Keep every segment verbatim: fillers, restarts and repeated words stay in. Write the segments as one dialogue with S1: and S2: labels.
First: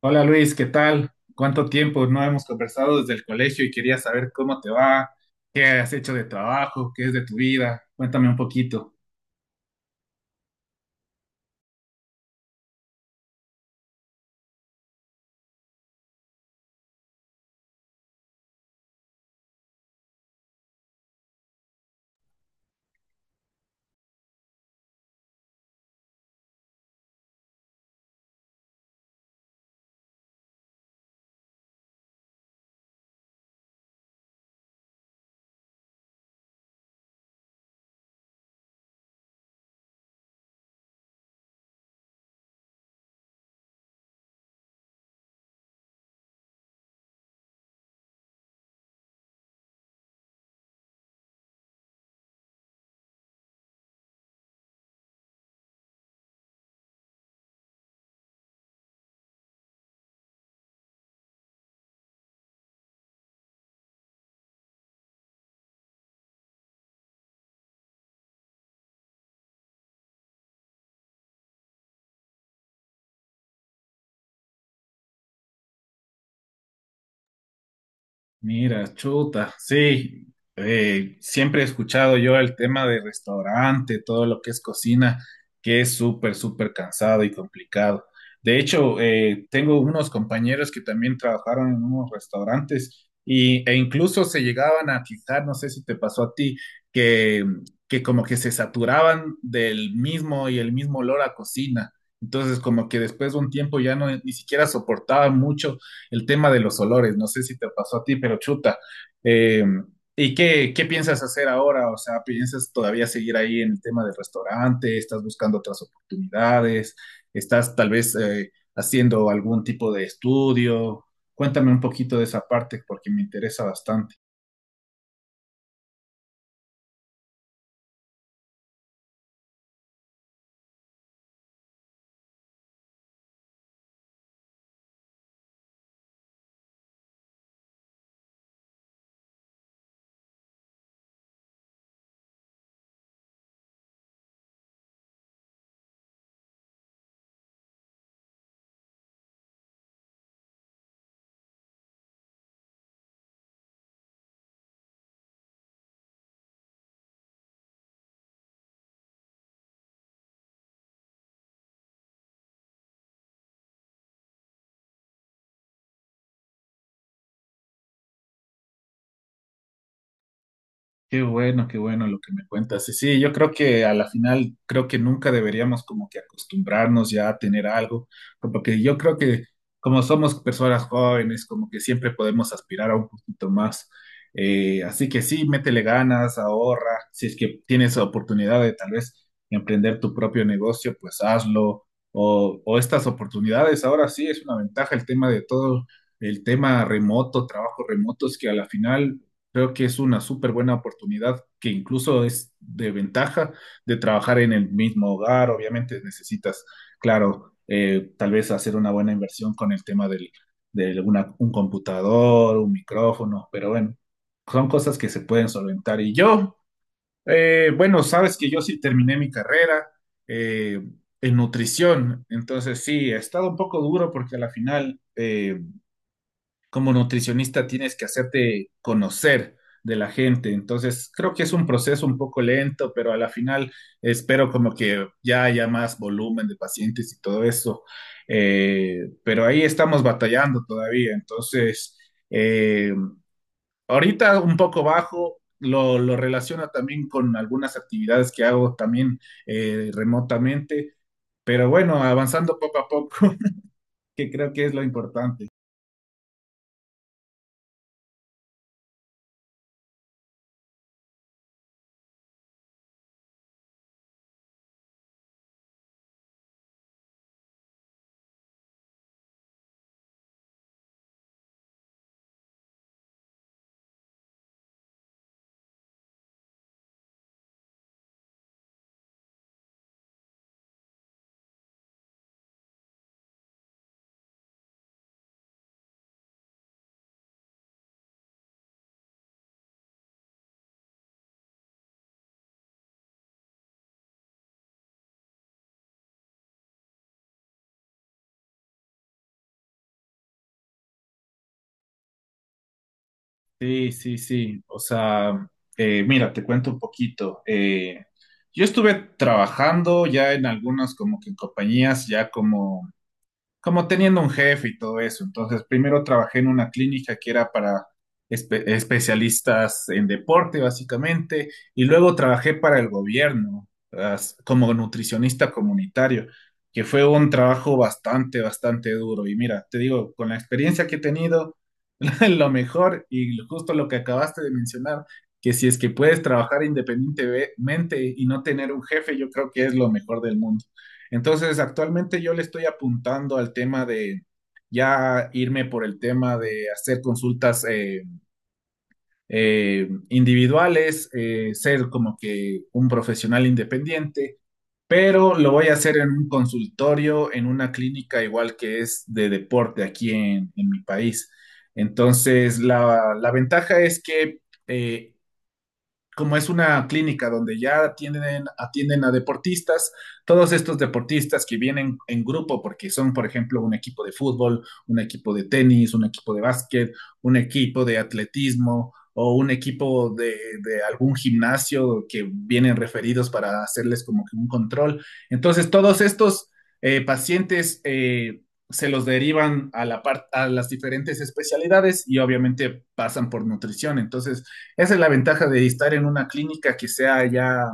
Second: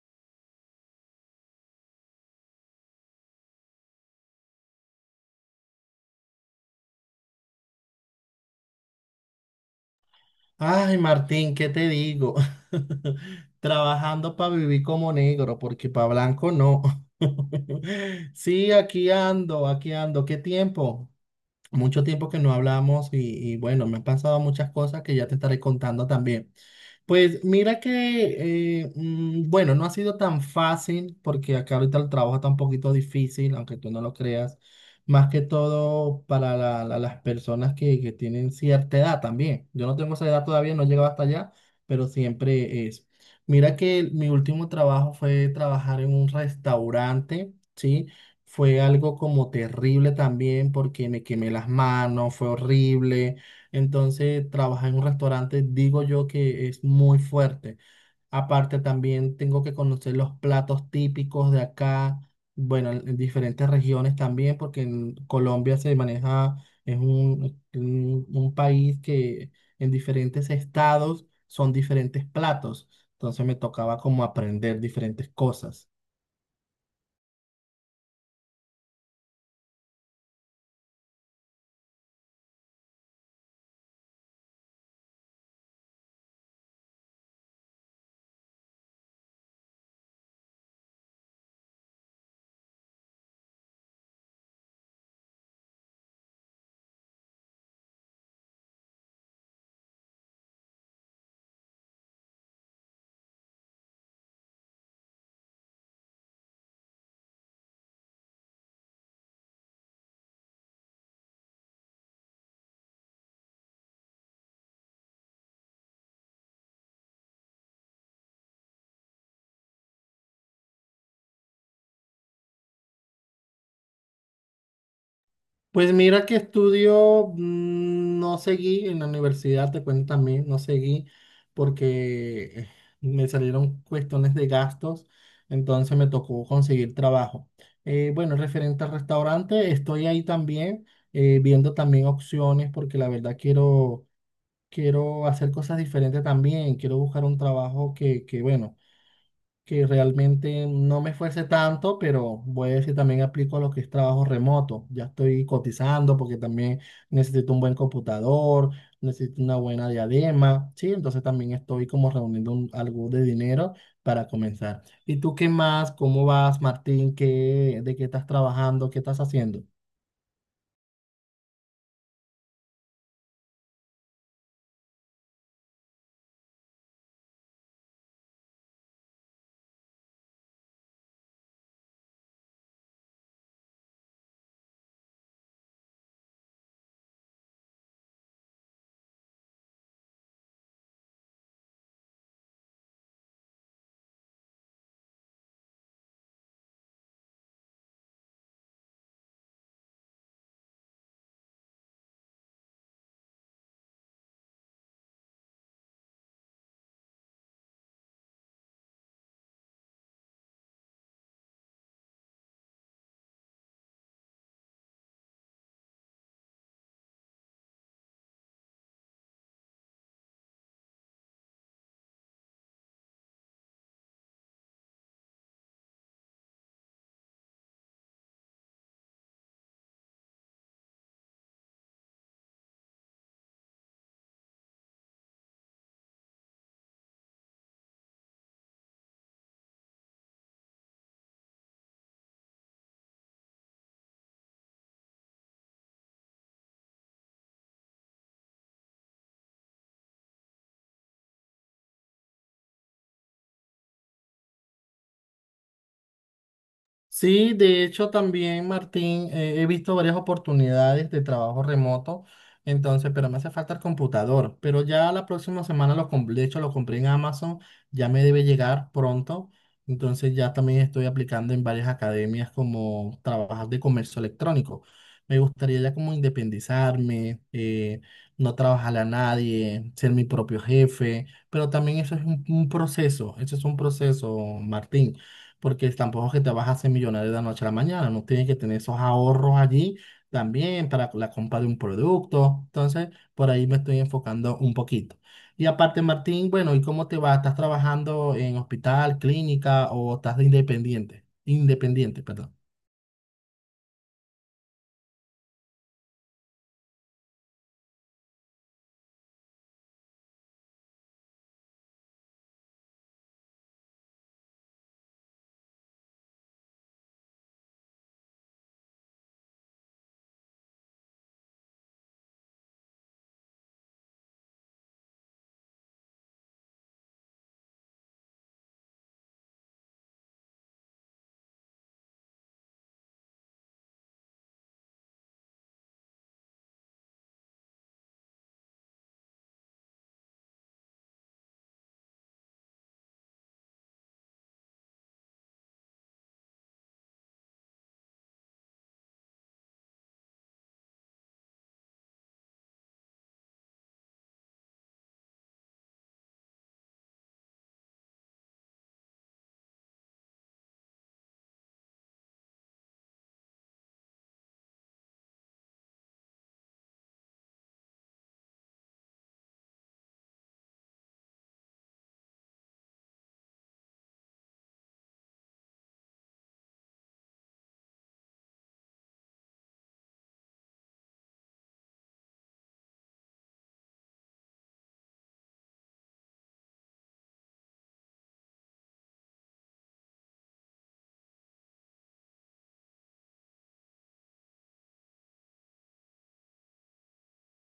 S1: Hola Luis, ¿qué tal? ¿Cuánto tiempo no hemos conversado desde el colegio y quería saber cómo te va, qué has hecho de trabajo, qué es de tu vida? Cuéntame un poquito.
S2: Ay, Martín, ¿qué te digo? Trabajando para vivir como negro, porque para blanco no. Sí, aquí ando, aquí ando. ¿Qué tiempo? Mucho tiempo que no hablamos y, y bueno, me han pasado muchas cosas que ya te estaré contando también. Pues mira que, eh, mm, bueno, no ha sido tan fácil porque acá ahorita el trabajo está un poquito difícil, aunque tú no lo creas, más que todo para la- la- las personas que, que tienen cierta edad también. Yo no tengo esa edad todavía, no he llegado hasta allá, pero siempre es. Mira que mi último trabajo fue trabajar en un restaurante, ¿sí? Fue algo como terrible también porque me quemé las manos, fue horrible. Entonces, trabajar en un restaurante, digo yo que es muy fuerte. Aparte, también tengo que conocer los platos típicos de acá, bueno, en en diferentes regiones también, porque en Colombia se maneja, es un, un, un país que en diferentes estados son diferentes platos. Entonces, me tocaba como aprender diferentes cosas.
S1: Mira, chuta, sí, eh, siempre he escuchado yo el tema de restaurante, todo lo que es cocina, que es súper, súper cansado y complicado. De hecho, eh, tengo unos compañeros que también trabajaron en unos restaurantes y, e incluso se llegaban a fijar, no sé si te pasó a ti, que, que como que se saturaban del mismo y el mismo olor a cocina. Entonces, como que después de un tiempo ya no, ni siquiera soportaban mucho el tema de los olores, no sé si te pasó a ti, pero chuta. Eh, ¿y qué, qué piensas hacer ahora? O sea, ¿piensas todavía seguir ahí en el tema del restaurante? ¿Estás buscando otras oportunidades? ¿Estás tal vez eh, haciendo algún tipo de estudio? Cuéntame un poquito de esa parte porque me interesa bastante.
S2: Pues mira que estudio, mm, no seguí en la universidad, te cuento también, no seguí porque eh, me salieron cuestiones de gastos, entonces me tocó conseguir trabajo. Eh, bueno, referente al restaurante, estoy ahí también eh, viendo también opciones porque la verdad quiero, quiero hacer cosas diferentes también, quiero buscar un trabajo que, que bueno que realmente no me esfuerce tanto, pero voy a decir también aplico lo que es trabajo remoto. Ya estoy cotizando porque también necesito un buen computador, necesito una buena diadema, ¿sí? Entonces también estoy como reuniendo un- algo de dinero para comenzar. ¿Y tú qué más? ¿Cómo vas, Martín? ¿Qué, de qué estás trabajando? ¿Qué estás haciendo?
S1: Qué bueno, qué bueno lo que me cuentas. Y sí, yo creo que a la final, creo que nunca deberíamos como que acostumbrarnos ya a tener algo, porque yo creo que como somos personas jóvenes, como que siempre podemos aspirar a un poquito más. Eh, así que sí, métele ganas, ahorra. Si es que tienes oportunidad de tal vez emprender tu propio negocio, pues hazlo. O, o estas oportunidades, ahora sí es una ventaja el tema de todo, el tema remoto, trabajo remoto, es que a la final creo que es una súper buena oportunidad que incluso es de ventaja de trabajar en el mismo hogar. Obviamente necesitas, claro, eh, tal vez hacer una buena inversión con el tema del, de una- un computador, un micrófono, pero bueno, son cosas que se pueden solventar. Y yo, eh, bueno, sabes que yo sí terminé mi carrera eh, en nutrición, entonces sí, ha estado un poco duro porque a la final... eh, Como nutricionista tienes que hacerte conocer de la gente. Entonces, creo que es un proceso un poco lento, pero a la final espero como que ya haya más volumen de pacientes y todo eso. Eh, pero ahí estamos batallando todavía. Entonces, eh, ahorita un poco bajo. Lo, lo relaciona también con algunas actividades que hago también eh, remotamente, pero bueno, avanzando poco a poco, que creo que es lo importante.
S2: Sí, de hecho también, Martín, eh, he visto varias oportunidades de trabajo remoto, entonces, pero me hace falta el computador. Pero ya la próxima semana lo compré, de hecho lo compré en Amazon, ya me debe llegar pronto. Entonces ya también estoy aplicando en varias academias como trabajar de comercio electrónico. Me gustaría ya como independizarme, eh, no trabajarle a nadie, ser mi propio jefe, pero también eso es un un proceso, eso es un proceso, Martín, porque tampoco es que te vas a hacer millonario de la noche a la mañana, no tienes que tener esos ahorros allí también para la compra de un producto. Entonces, por ahí me estoy enfocando un poquito. Y aparte, Martín, bueno, ¿y cómo te va? ¿Estás trabajando en hospital, clínica o estás de independiente? Independiente, perdón.
S1: Sí, sí, sí. O sea, eh, mira, te cuento un poquito. Eh, yo estuve trabajando ya en algunas como que compañías, ya como como teniendo un jefe y todo eso. Entonces, primero trabajé en una clínica que era para espe- especialistas en deporte, básicamente, y luego trabajé para el gobierno, as- como nutricionista comunitario, que fue un trabajo bastante, bastante duro. Y mira, te digo, con la experiencia que he tenido, lo mejor y justo lo que acabaste de mencionar, que si es que puedes trabajar independientemente y no tener un jefe, yo creo que es lo mejor del mundo. Entonces, actualmente yo le estoy apuntando al tema de ya irme por el tema de hacer consultas eh, eh, individuales, eh, ser como que un profesional independiente, pero lo voy a hacer en un consultorio, en una clínica igual que es de deporte aquí en, en mi país. Entonces, la, la ventaja es que eh, como es una clínica donde ya atienden, atienden a deportistas, todos estos deportistas que vienen en grupo porque son, por ejemplo, un equipo de fútbol, un equipo de tenis, un equipo de básquet, un equipo de atletismo o un equipo de, de algún gimnasio que vienen referidos para hacerles como que un control. Entonces, todos estos eh, pacientes... Eh, se los derivan a, la part- a las diferentes especialidades y obviamente pasan por nutrición. Entonces, esa es la ventaja de estar en una clínica que sea ya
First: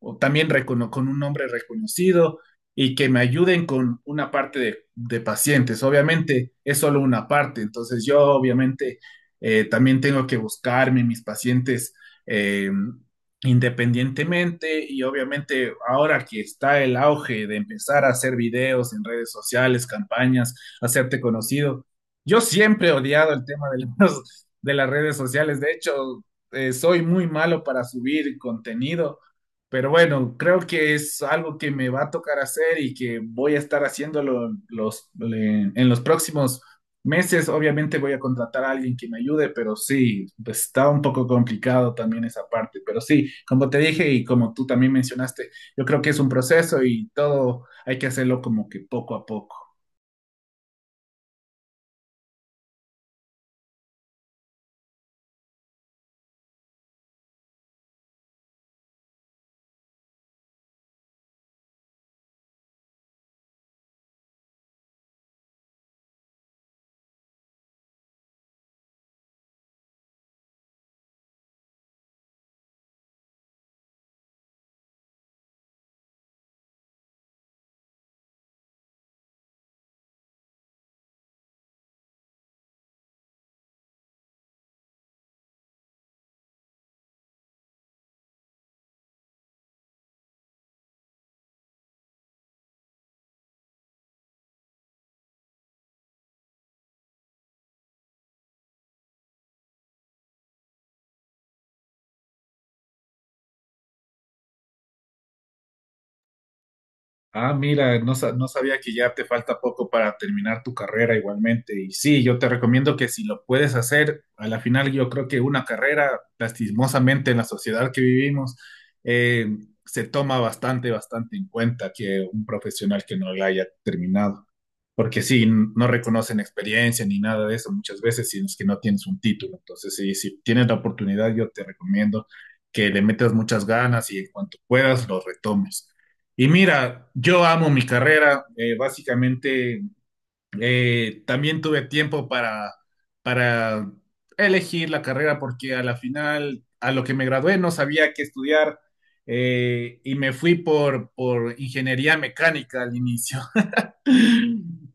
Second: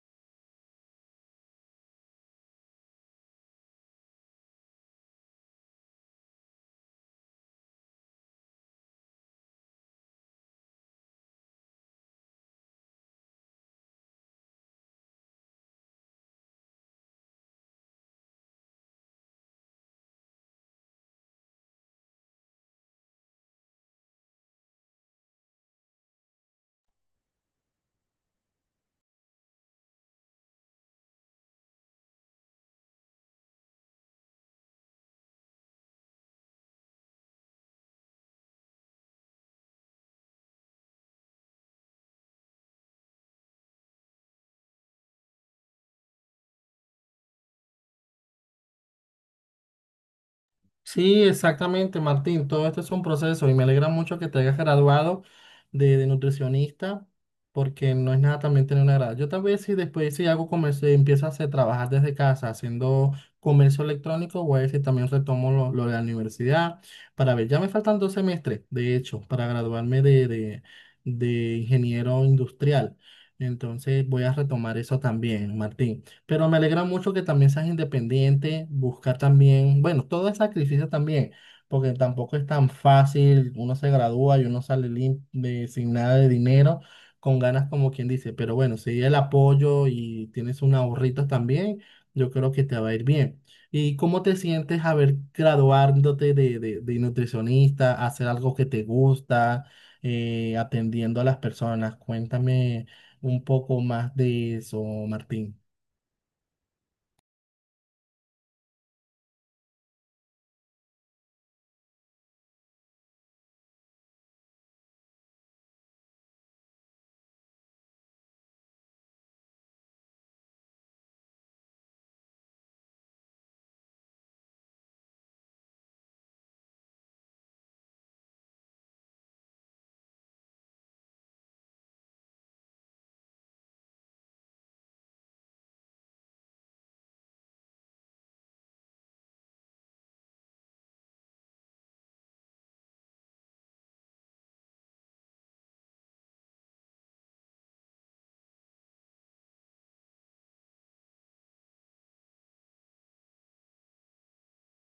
S1: o también recono- con un nombre reconocido y que me ayuden con una parte de, de pacientes. Obviamente es solo una parte, entonces yo obviamente eh, también tengo que buscarme mis pacientes eh, independientemente y obviamente ahora que está el auge de empezar a hacer videos en redes sociales, campañas, hacerte conocido, yo siempre he odiado el tema de los- de las redes sociales. De hecho, eh, soy muy malo para subir contenido, pero bueno, creo que es algo que me va a tocar hacer y que voy a estar haciéndolo en los, le- en los próximos meses. Obviamente voy a contratar a alguien que me ayude, pero sí, pues está un poco complicado también esa parte. Pero sí, como te dije y como tú también mencionaste, yo creo que es un proceso y todo hay que hacerlo como que poco a poco.
S2: Sí, exactamente, Martín. Todo esto es un proceso y me alegra mucho que te hayas graduado de, de nutricionista porque no es nada también tener una grada. Yo también si después si hago comercio, empiezo a hacer, trabajar desde casa haciendo comercio electrónico, voy a ver si también retomo lo, lo de la universidad para ver. Ya me faltan dos semestres, de hecho, para graduarme de, de, de ingeniero industrial. Entonces voy a retomar eso también, Martín. Pero me alegra mucho que también seas independiente, buscar también, bueno, todo es sacrificio también, porque tampoco es tan fácil, uno se gradúa y uno sale lim- de- sin nada de dinero, con ganas como quien dice, pero bueno, si el apoyo y tienes un ahorrito también, yo creo que te va a ir bien. ¿Y cómo te sientes haber graduándote de, de- de nutricionista, hacer algo que te gusta, eh, atendiendo a las personas? Cuéntame un poco más de eso, Martín.
S1: Ah, mira, no, sa- no sabía que ya te falta poco para terminar tu carrera igualmente. Y sí, yo te recomiendo que si lo puedes hacer, a la final yo creo que una carrera, lastimosamente en la sociedad que vivimos, eh, se toma bastante, bastante en cuenta que un profesional que no la haya terminado porque sí, no reconocen experiencia ni nada de eso muchas veces, si es que no tienes un título. Entonces, sí, si tienes la oportunidad, yo te recomiendo que le metas muchas ganas y en cuanto puedas lo retomes. Y mira, yo amo mi carrera, eh, básicamente eh, también tuve tiempo para, para elegir la carrera porque a la final, a lo que me gradué, no sabía qué estudiar eh, y me fui por, por ingeniería mecánica al inicio.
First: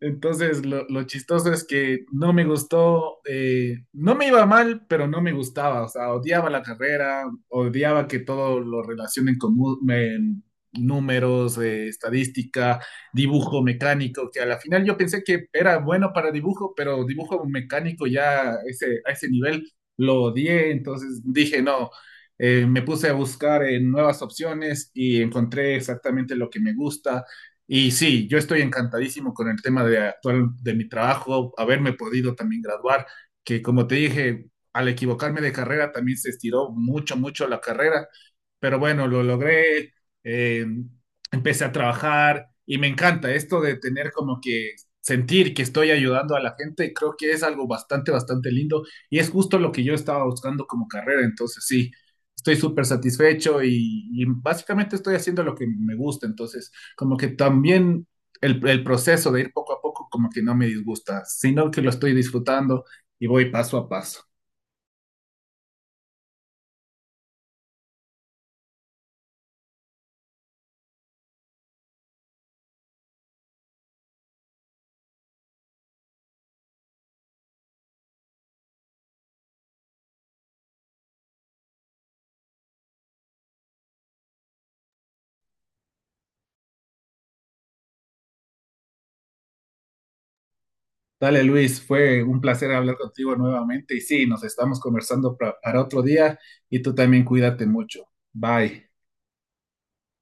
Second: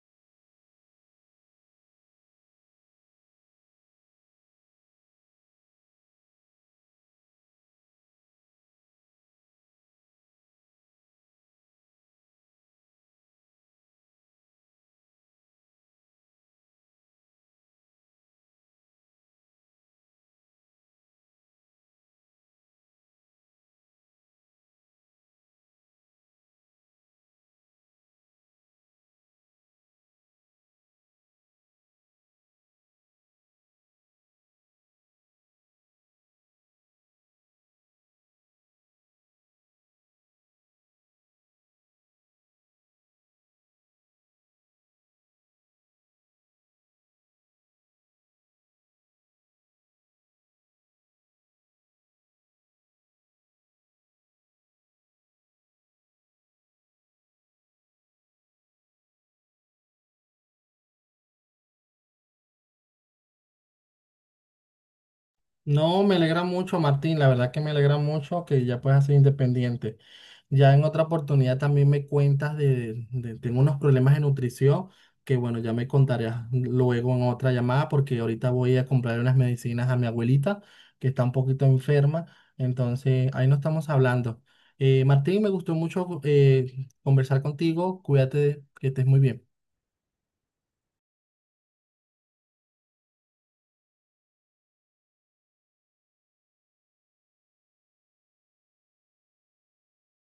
S1: Entonces, lo, lo chistoso es que no me gustó, eh, no me iba mal, pero no me gustaba, o sea, odiaba la carrera, odiaba que todo lo relacionen con mu- me- números, eh, estadística, dibujo mecánico, que a la final yo pensé que era bueno para dibujo, pero dibujo mecánico ya a ese, a ese nivel lo odié, entonces dije, no, eh, me puse a buscar eh, nuevas opciones y encontré exactamente lo que me gusta y sí, yo estoy encantadísimo con el tema de actual de mi trabajo, haberme podido también graduar, que como te dije, al equivocarme de carrera también se estiró mucho, mucho la carrera pero bueno, lo logré, eh, empecé a trabajar y me encanta esto de tener como que sentir que estoy ayudando a la gente, creo que es algo bastante, bastante lindo y es justo lo que yo estaba buscando como carrera, entonces sí, estoy súper satisfecho y, y básicamente estoy haciendo lo que me gusta, entonces como que también el, el proceso de ir poco a poco como que no me disgusta, sino que lo estoy disfrutando y voy paso a paso.
S2: No, me alegra mucho, Martín. La verdad que me alegra mucho que ya puedas ser independiente. Ya en otra oportunidad también me cuentas de, de- tengo unos problemas de nutrición que bueno, ya me contarás luego en otra llamada porque ahorita voy a comprar unas medicinas a mi abuelita que está un poquito enferma. Entonces, ahí no estamos hablando. Eh, Martín, me gustó mucho eh, conversar contigo. Cuídate, que estés muy bien.
S1: Dale, Luis, fue un placer hablar contigo nuevamente y sí, nos estamos conversando pra- para otro día y tú también cuídate mucho. Bye.